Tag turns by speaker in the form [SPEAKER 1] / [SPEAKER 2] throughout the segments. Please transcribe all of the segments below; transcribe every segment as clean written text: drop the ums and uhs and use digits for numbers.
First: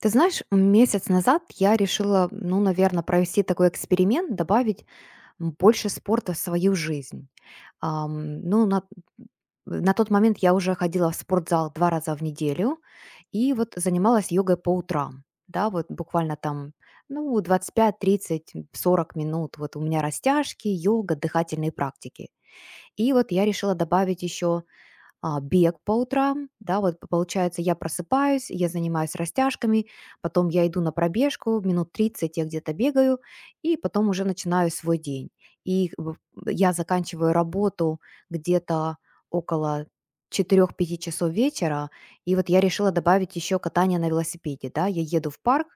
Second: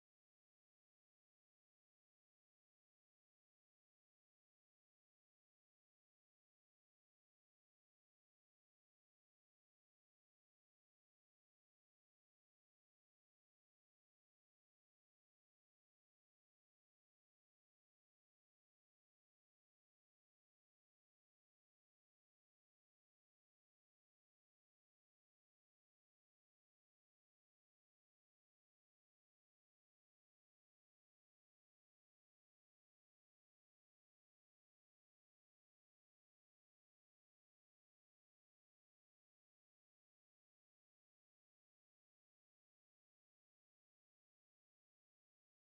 [SPEAKER 1] Ты знаешь, месяц назад я решила, ну, наверное, провести такой эксперимент, добавить больше спорта в свою жизнь. Ну, на тот момент я уже ходила в спортзал 2 раза в неделю и вот занималась йогой по утрам. Да, вот буквально там, ну, 25, 30, 40 минут. Вот у меня растяжки, йога, дыхательные практики. И вот я решила добавить еще бег по утрам, да, вот получается, я просыпаюсь, я занимаюсь растяжками, потом я иду на пробежку, минут 30 я где-то бегаю, и потом уже начинаю свой день. И как я заканчиваю работу где-то около 4 5 часов вечера, и вот я решила добавить еще катание на велосипеде, да, я еду в парк,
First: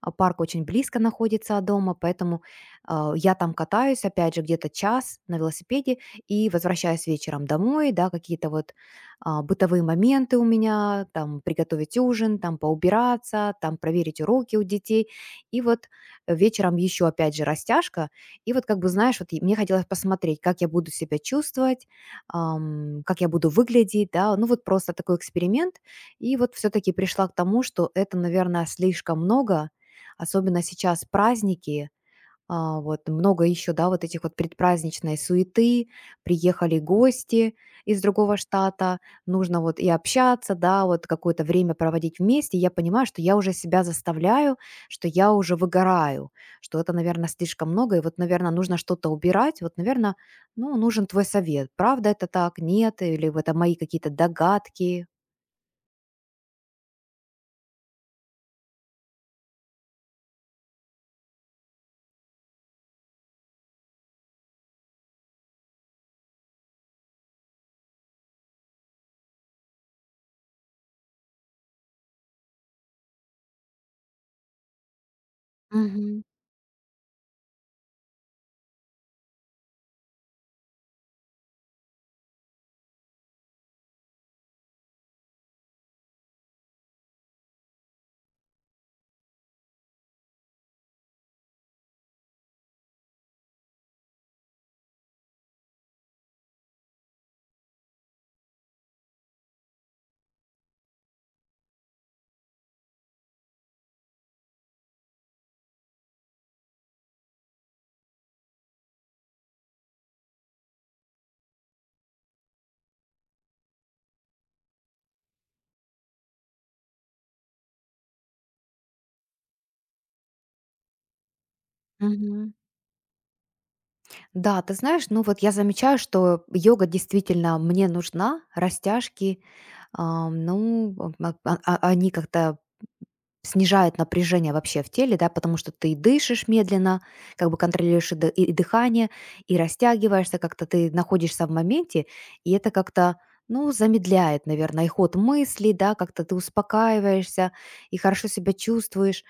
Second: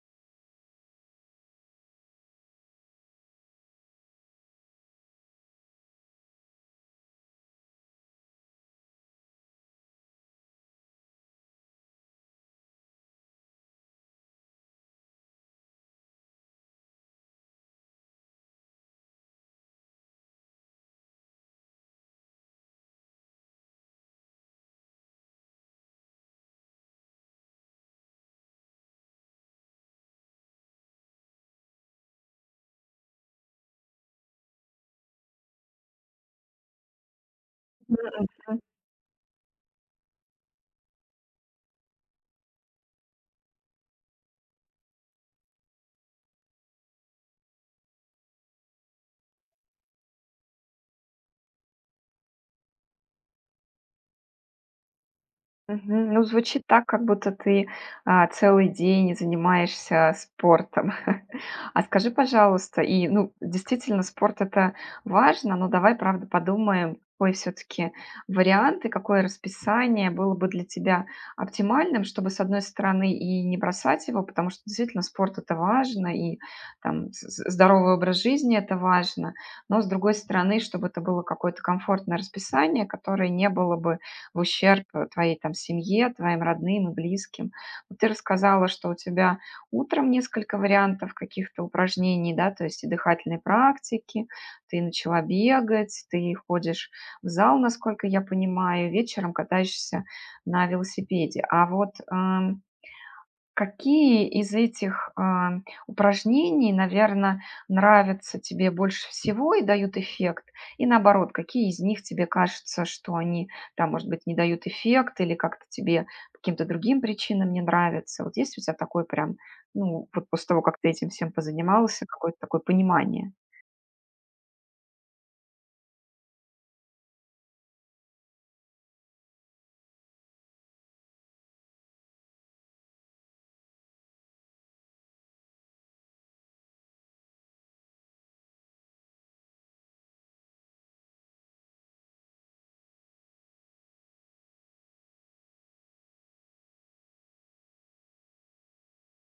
[SPEAKER 1] а парк очень близко находится от дома, поэтому я там катаюсь, опять же, где-то час на велосипеде, и возвращаюсь вечером домой, да, какие-то вот бытовые моменты у меня, там приготовить ужин, там поубираться, там проверить уроки у детей. И вот вечером еще опять же растяжка. И вот как бы, знаешь, вот и мне хотелось посмотреть, как я буду себя чувствовать, как я буду выглядеть, да, ну вот просто такой эксперимент. И вот все-таки пришла к тому, что это, наверное, слишком много, особенно сейчас праздники, вот много еще, да, вот этих вот предпраздничной суеты, приехали гости из другого штата, нужно вот и общаться, да, вот какое-то время проводить вместе. Я понимаю, что я уже себя заставляю, что я уже выгораю, что это, наверное, слишком много, и вот, наверное, нужно что-то убирать. Вот, наверное, ну, нужен твой совет. Правда это так? Нет? Или вот это мои какие-то догадки?
[SPEAKER 2] Мгм. Ну, звучит так, как будто ты, целый день занимаешься спортом. А скажи, пожалуйста, ну, действительно, спорт - это важно, но давай, правда, подумаем, какой все таки вариант и какое расписание было бы для тебя оптимальным, чтобы, с одной стороны, и не бросать его, потому что, действительно, спорт - это важно,
[SPEAKER 1] Мгм.
[SPEAKER 2] и там з з здоровый образ жизни - это важно, но, с другой стороны, чтобы это было какое-то комфортное расписание, которое не было бы в ущерб твоей там семье, твоим родным и близким. Вот ты рассказала, что у тебя утром несколько вариантов каких-то упражнений, да, то есть и дыхательные практики, ты начала бегать, ты ходишь в зал, насколько я понимаю, вечером катаешься на велосипеде. А вот какие из этих, упражнений, наверное, нравятся тебе больше всего и дают эффект? И наоборот, какие из них тебе кажется, что они там, может быть, не дают эффект или как-то тебе по каким-то другим причинам не нравятся? Вот есть у тя такое прям, ну, вот после того, как ты этим всем позанимался, какое-то
[SPEAKER 1] Мгм.
[SPEAKER 2] такое понимание?
[SPEAKER 1] Да, ты знаешь, ну вот я замечаю, что йога действительно мне нужна, растяжки, ну, они как-то снижают напряжение вообще в теле, да, потому что ты дышишь медленно, как бы контролируешь и дыхание, и растягиваешься, как-то ты находишься в моменте, и это как-то, ну, замедляет, наверное, и ход мыслей, да, как-то ты успокаиваешься и хорошо себя чувствуешь.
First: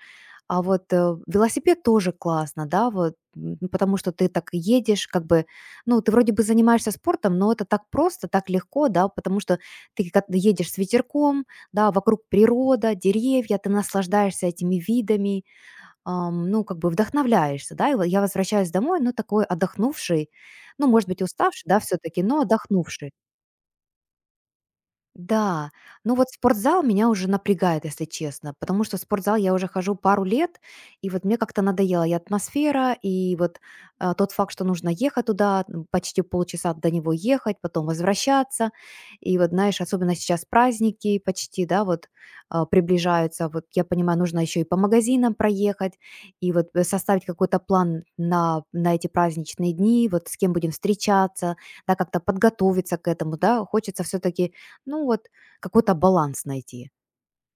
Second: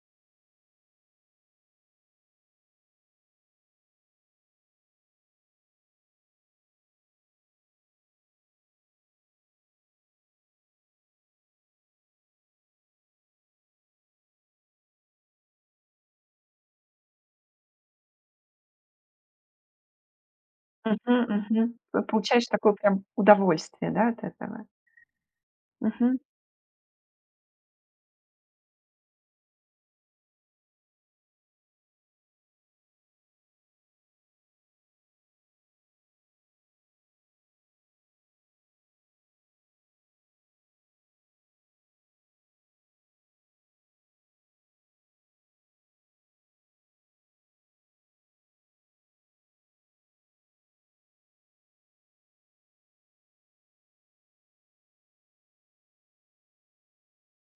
[SPEAKER 1] А вот, велосипед тоже классно, да, вот, ну, потому что ты так едешь, как бы, ну, ты вроде бы занимаешься спортом, но это так просто, так легко, да, потому что ты как едешь с ветерком, да, вокруг природа, деревья, ты наслаждаешься этими видами, ну, как бы вдохновляешься, да, и вот я возвращаюсь домой, ну, такой отдохнувший, ну, может
[SPEAKER 2] Мгм,
[SPEAKER 1] быть, уставший,
[SPEAKER 2] мгм.
[SPEAKER 1] да,
[SPEAKER 2] П
[SPEAKER 1] все-таки, но
[SPEAKER 2] Получаешь такое прям
[SPEAKER 1] отдохнувший.
[SPEAKER 2] удовольствие, да, от этого?
[SPEAKER 1] Да, ну вот спортзал меня уже напрягает, если честно, потому что в спортзал я уже хожу пару лет, и вот мне как-то надоела и атмосфера, и вот тот факт, что нужно ехать туда, почти полчаса до него ехать, потом возвращаться, и вот знаешь, особенно сейчас праздники почти, да, вот приближаются, вот я понимаю, нужно еще и по магазинам проехать, и вот составить какой-то план на эти праздничные дни, вот с кем будем встречаться, да, как-то подготовиться к этому, да, хочется все-таки ну вот какой-то баланс найти.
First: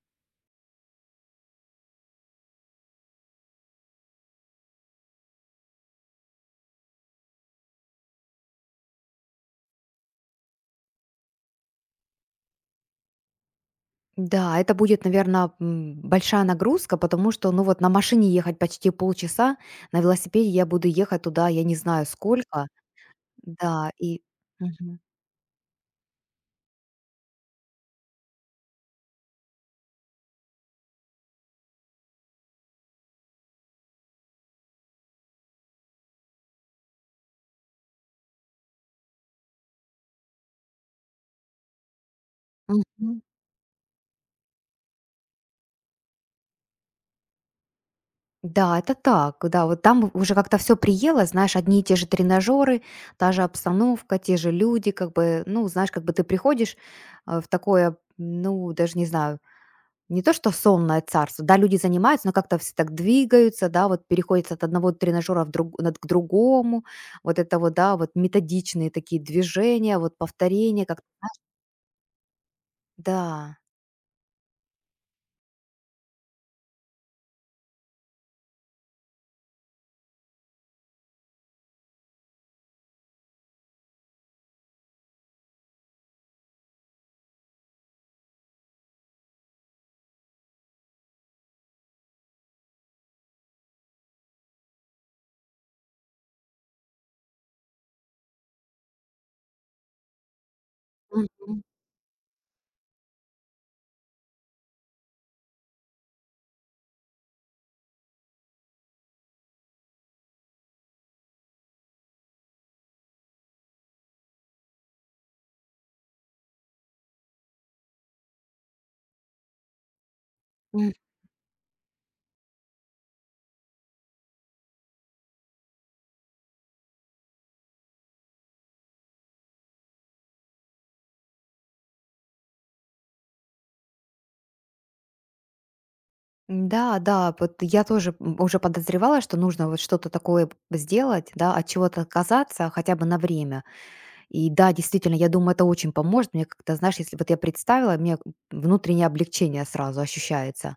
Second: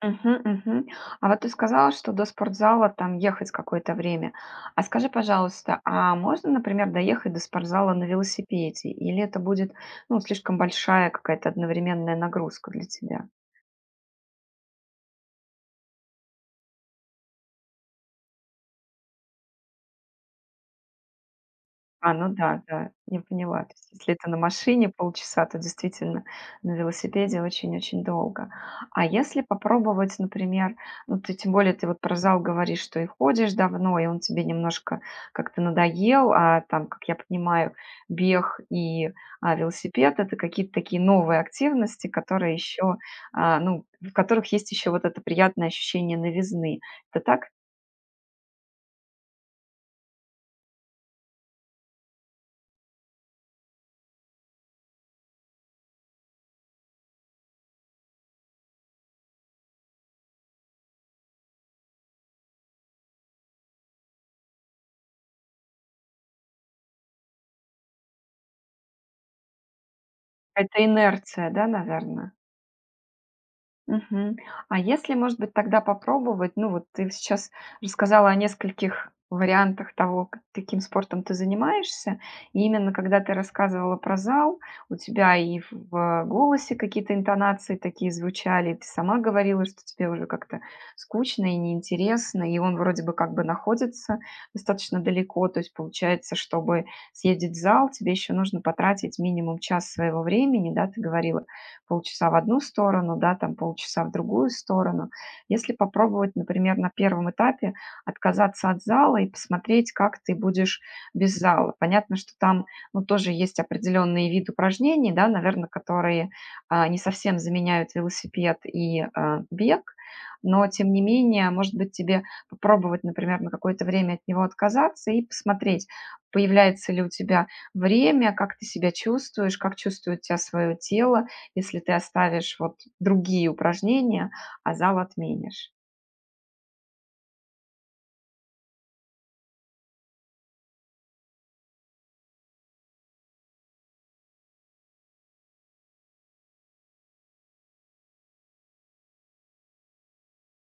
[SPEAKER 2] Мгм, мгм. А вот ты сказала, что до спортзала там ехать какое-то время. А скажи, пожалуйста, а можно, например, доехать до спортзала на велосипеде? Или это будет, ну, слишком большая какая-то одновременная нагрузка для тебя?
[SPEAKER 1] Да, это будет, наверное, большая нагрузка, потому что, ну вот на машине ехать почти полчаса, на велосипеде я буду ехать туда, я не знаю
[SPEAKER 2] А, ну да,
[SPEAKER 1] сколько.
[SPEAKER 2] да, я поняла. То
[SPEAKER 1] Да,
[SPEAKER 2] есть если
[SPEAKER 1] и...
[SPEAKER 2] это на машине
[SPEAKER 1] Мгм.
[SPEAKER 2] полчаса, то действительно на велосипеде очень-очень долго. А если попробовать, например, ну ты тем более ты вот про зал говоришь, что и ходишь давно, и он тебе немножко как-то надоел, а там, как я понимаю, бег и велосипед это какие-то такие новые активности, которые еще,
[SPEAKER 1] Мгм.
[SPEAKER 2] ну, в которых есть еще вот это приятное ощущение новизны. Это так?
[SPEAKER 1] Да, это так, да, вот там уже как-то все приело, знаешь, одни и те же тренажеры, та же обстановка, те же люди, как бы, ну, знаешь, как бы ты приходишь в такое, ну, даже не знаю, не то, что сонное царство, да, люди занимаются, но как-то все так двигаются, да, вот переходят от одного тренажера в друг, к другому, вот это вот, да, вот методичные такие движения, вот повторения,
[SPEAKER 2] Это
[SPEAKER 1] как,
[SPEAKER 2] инерция, да, наверное?
[SPEAKER 1] да.
[SPEAKER 2] Мгм. А если, может быть, тогда попробовать, ну вот ты сейчас рассказала о нескольких вариантах того, каким спортом ты занимаешься, и именно когда ты рассказывала про зал, у тебя и в голосе какие-то интонации такие звучали, ты сама говорила, что тебе уже как-то скучно и неинтересно, и он вроде бы как бы находится достаточно далеко, то есть получается, чтобы съездить в зал, тебе еще нужно потратить минимум час своего времени, да, ты говорила,
[SPEAKER 1] Мгм.
[SPEAKER 2] полчаса в одну сторону, да, там полчаса в другую сторону. Если попробовать, например, на первом этапе отказаться от зала и посмотреть, как ты будешь без зала. Понятно, что там, ну, тоже есть определенные виды упражнений, да, наверное, которые не совсем заменяют велосипед и бег, но тем
[SPEAKER 1] М.
[SPEAKER 2] не менее, может быть, тебе попробовать, например, на какое-то время от него отказаться и посмотреть, появляется ли у тебя время, как ты себя чувствуешь, как чувствует тебя свое тело, если ты оставишь вот другие упражнения, а зал отменишь.
[SPEAKER 1] Да, да, вот я тоже уже подозревала, что нужно вот что-то такое сделать, да, от чего-то отказаться хотя бы на время. И да, действительно, я думаю, это очень поможет. Мне как-то, знаешь, если вот я представила, мне внутреннее облегчение сразу ощущается.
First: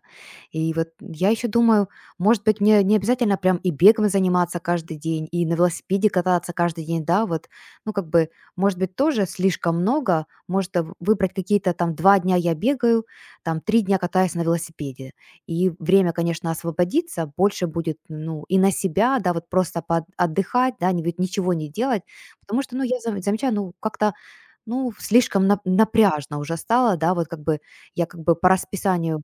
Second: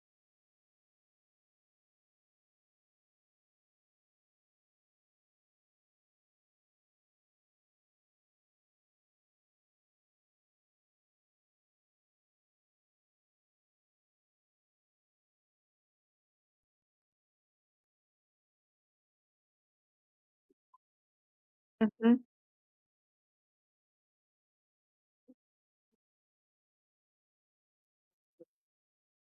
[SPEAKER 1] И вот я еще думаю, может быть, мне не обязательно прям и бегом заниматься каждый день, и на велосипеде кататься каждый день, да, вот, ну, как бы, может быть, тоже слишком много, может, выбрать какие-то там 2 дня я бегаю, там 3 дня катаюсь на велосипеде. И время, конечно, освободится, больше будет, ну, и на себя, да, вот просто поотдыхать, да, ведь ничего не делать.
[SPEAKER 2] Мгм.
[SPEAKER 1] Потому что, ну, я замечаю, ну, как-то, ну, слишком напряжно уже стало, да, вот как бы я как бы по расписанию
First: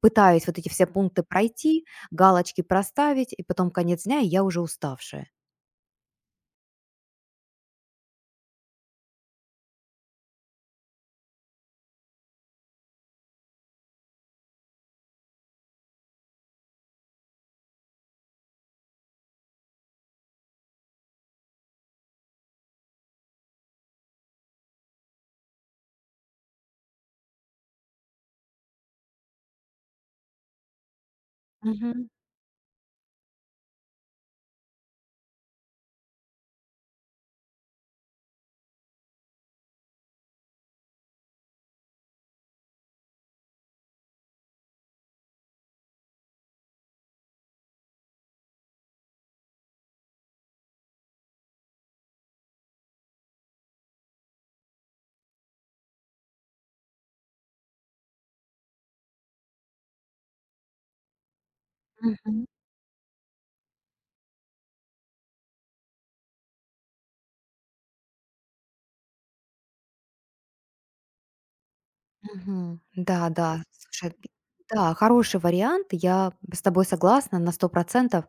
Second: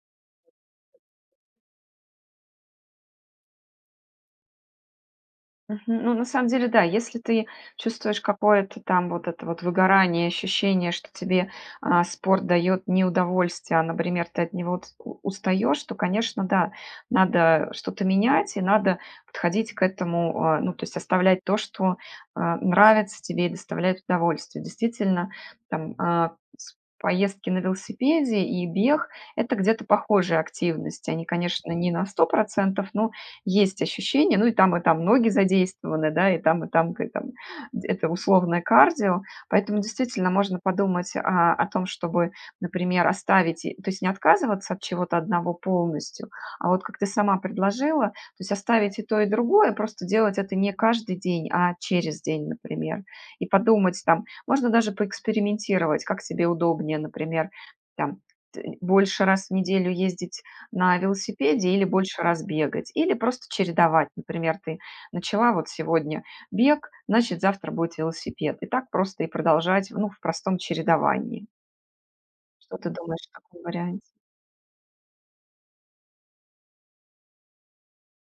[SPEAKER 1] пытаюсь вот эти все пункты пройти, галочки проставить, и потом конец дня, и я уже уставшая.
[SPEAKER 2] Мгм. Ну, на самом деле, да, если ты чувствуешь какое-то там вот это вот выгорание, ощущение, что тебе спорт дает не удовольствие, а, например, ты от него устаешь, то, конечно, да, надо что-то менять и надо подходить к этому, ну, то есть оставлять то, что нравится тебе и доставляет удовольствие. Действительно, там поездки на велосипеде и бег – это где-то похожие активности. Они, конечно, не на
[SPEAKER 1] Мгм,
[SPEAKER 2] 100%, но есть ощущение, ну и там ноги задействованы, да, и там, там это условное кардио, поэтому действительно можно подумать о том, чтобы, например, оставить, то есть не отказываться от чего-то одного полностью, а вот как ты сама предложила, то есть оставить и то, и другое, просто делать это не каждый день, а через день, например, и подумать там, можно даже поэкспериментировать, как тебе удобнее, например, там больше раз в неделю ездить на велосипеде или больше
[SPEAKER 1] мгм,
[SPEAKER 2] раз бегать, или просто чередовать. Например, ты начала вот сегодня бег, значит, завтра будет велосипед. И так просто и продолжать, ну, в простом чередовании. Что
[SPEAKER 1] мгм.
[SPEAKER 2] ты
[SPEAKER 1] Да,
[SPEAKER 2] думаешь о
[SPEAKER 1] да,
[SPEAKER 2] таком варианте?
[SPEAKER 1] слушай. Да, хороший вариант. Я с тобой согласна на 100%.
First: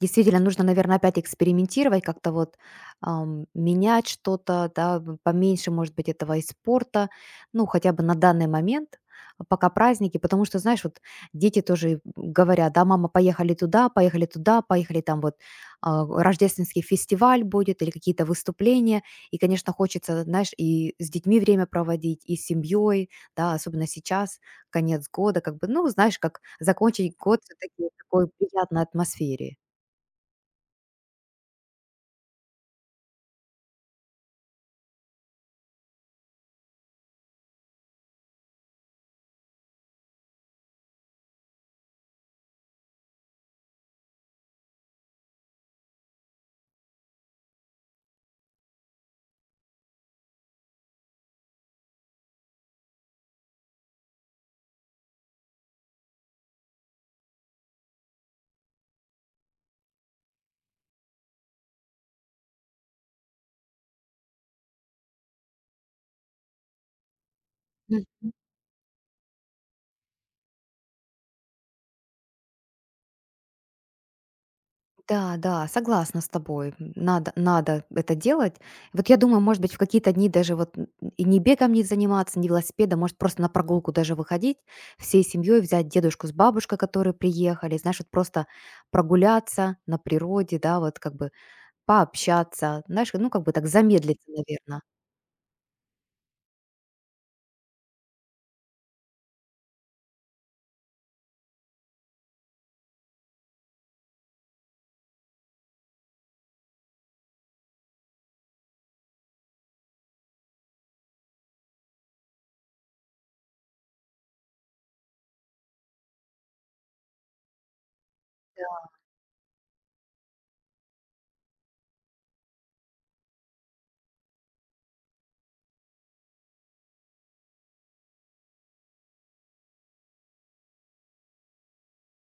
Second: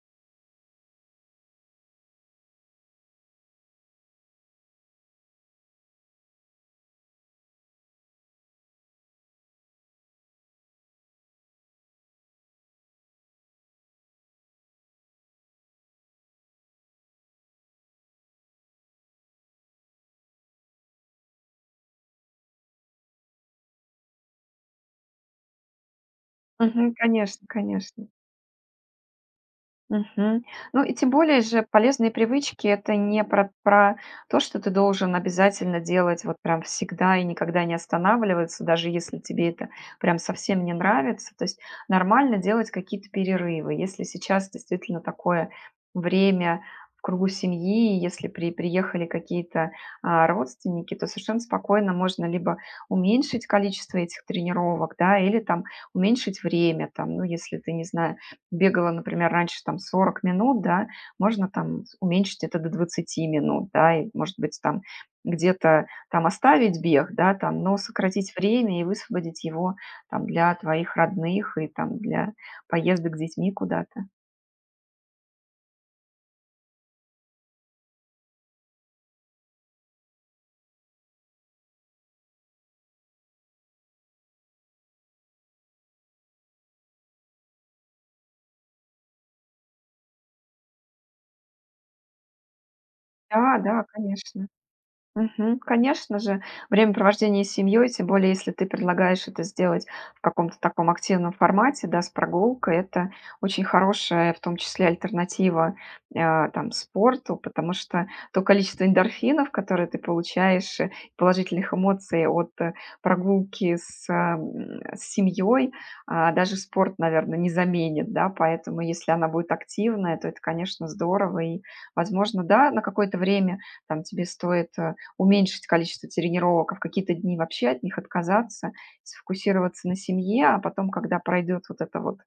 [SPEAKER 1] Действительно, нужно, наверное, опять экспериментировать, как-то вот менять что-то, да, поменьше, может быть, этого и спорта, ну, хотя бы на данный момент, пока праздники, потому что, знаешь, вот дети тоже говорят, да, мама, поехали туда, поехали туда, поехали там вот рождественский фестиваль будет или какие-то выступления, и, конечно, хочется, знаешь, и с детьми время проводить, и с семьей, да, особенно сейчас, конец года, как бы, ну, знаешь, как
[SPEAKER 2] Мгм.
[SPEAKER 1] закончить год
[SPEAKER 2] Конечно,
[SPEAKER 1] все-таки в
[SPEAKER 2] конечно.
[SPEAKER 1] такой приятной атмосфере.
[SPEAKER 2] Мгм. Ну и тем более же полезные привычки - это не про то, что ты должен обязательно делать вот прям всегда и никогда не останавливаться, даже если тебе это прям совсем не нравится. То есть нормально делать какие-то перерывы. Если сейчас действительно такое время в кругу семьи, если приехали какие-то, родственники, то совершенно спокойно можно либо уменьшить количество этих тренировок, да, или там уменьшить время, там, ну, если ты, не знаю, бегала, например, раньше там 40 минут, да, можно там уменьшить это до 20 минут, да, и, может быть, там где-то там оставить бег, да, там, но
[SPEAKER 1] Мгм.
[SPEAKER 2] сократить время и высвободить его там для твоих родных и там для поездок с детьми куда-то.
[SPEAKER 1] Да, да, согласна с тобой. Надо, это делать. Вот я думаю, может быть, в какие-то дни даже вот и не бегом не заниматься, не велосипедом, может, просто на прогулку даже выходить всей семьей, взять дедушку с бабушкой, которые приехали, знаешь, вот просто прогуляться на природе, да, вот как бы пообщаться, знаешь, ну, как бы
[SPEAKER 2] Да,
[SPEAKER 1] так
[SPEAKER 2] да,
[SPEAKER 1] замедлиться,
[SPEAKER 2] конечно.
[SPEAKER 1] наверное.
[SPEAKER 2] Мгм. Конечно же, времяпровождение с семьей, тем более, если ты предлагаешь это сделать в каком-то таком активном формате, да, с прогулкой, это очень хорошая, в том числе, альтернатива там, спорту, потому что то количество эндорфинов, которые ты получаешь, положительных эмоций от прогулки с, семьей, даже спорт, наверное, не заменит, да, поэтому если она будет активная, то это, конечно, здорово, и, возможно, да, на какое-то время там тебе стоит уменьшить количество тренировок, а в какие-то дни вообще от них отказаться, сфокусироваться на семье, а потом, когда пройдет вот это вот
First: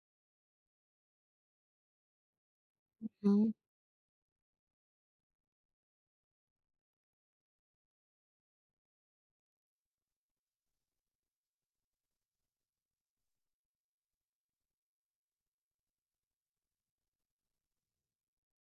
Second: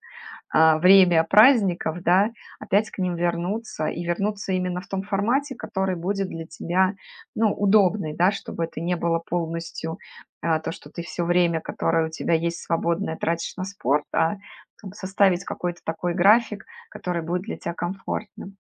[SPEAKER 2] время праздников, да, опять к ним вернуться и вернуться именно в том формате, который будет для тебя, ну, удобный, да, чтобы это не было полностью то, что ты все время, которое у тебя есть свободное, тратишь на спорт, а там составить какой-то такой график, который будет для тебя комфортным.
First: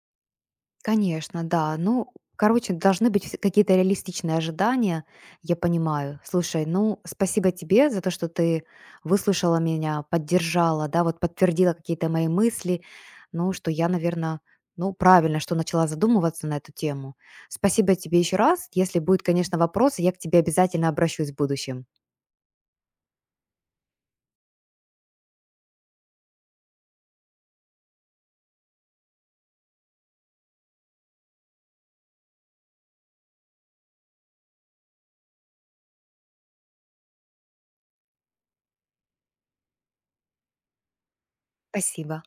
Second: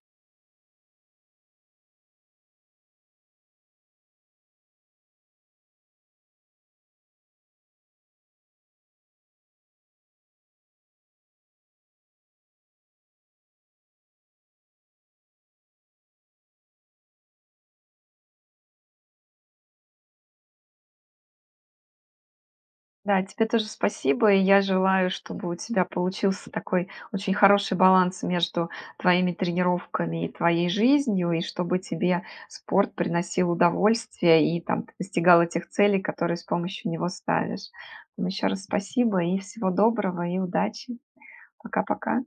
[SPEAKER 1] Конечно, да. Ну, короче, должны быть какие-то реалистичные ожидания, я понимаю. Слушай, ну, спасибо тебе за то, что ты выслушала меня, поддержала, да, вот подтвердила какие-то мои мысли, ну, что я, наверное, ну, правильно, что начала задумываться на эту тему. Спасибо тебе еще раз. Если будет, конечно, вопрос, я к тебе обязательно обращусь в будущем.
[SPEAKER 2] Да, тебе тоже спасибо. И я желаю, чтобы у тебя получился такой очень хороший баланс между твоими тренировками и твоей жизнью, и чтобы тебе спорт приносил удовольствие и там ты достигала тех целей, которые с помощью него ставишь. Еще раз спасибо и всего доброго и удачи.
[SPEAKER 1] Спасибо.
[SPEAKER 2] Пока-пока.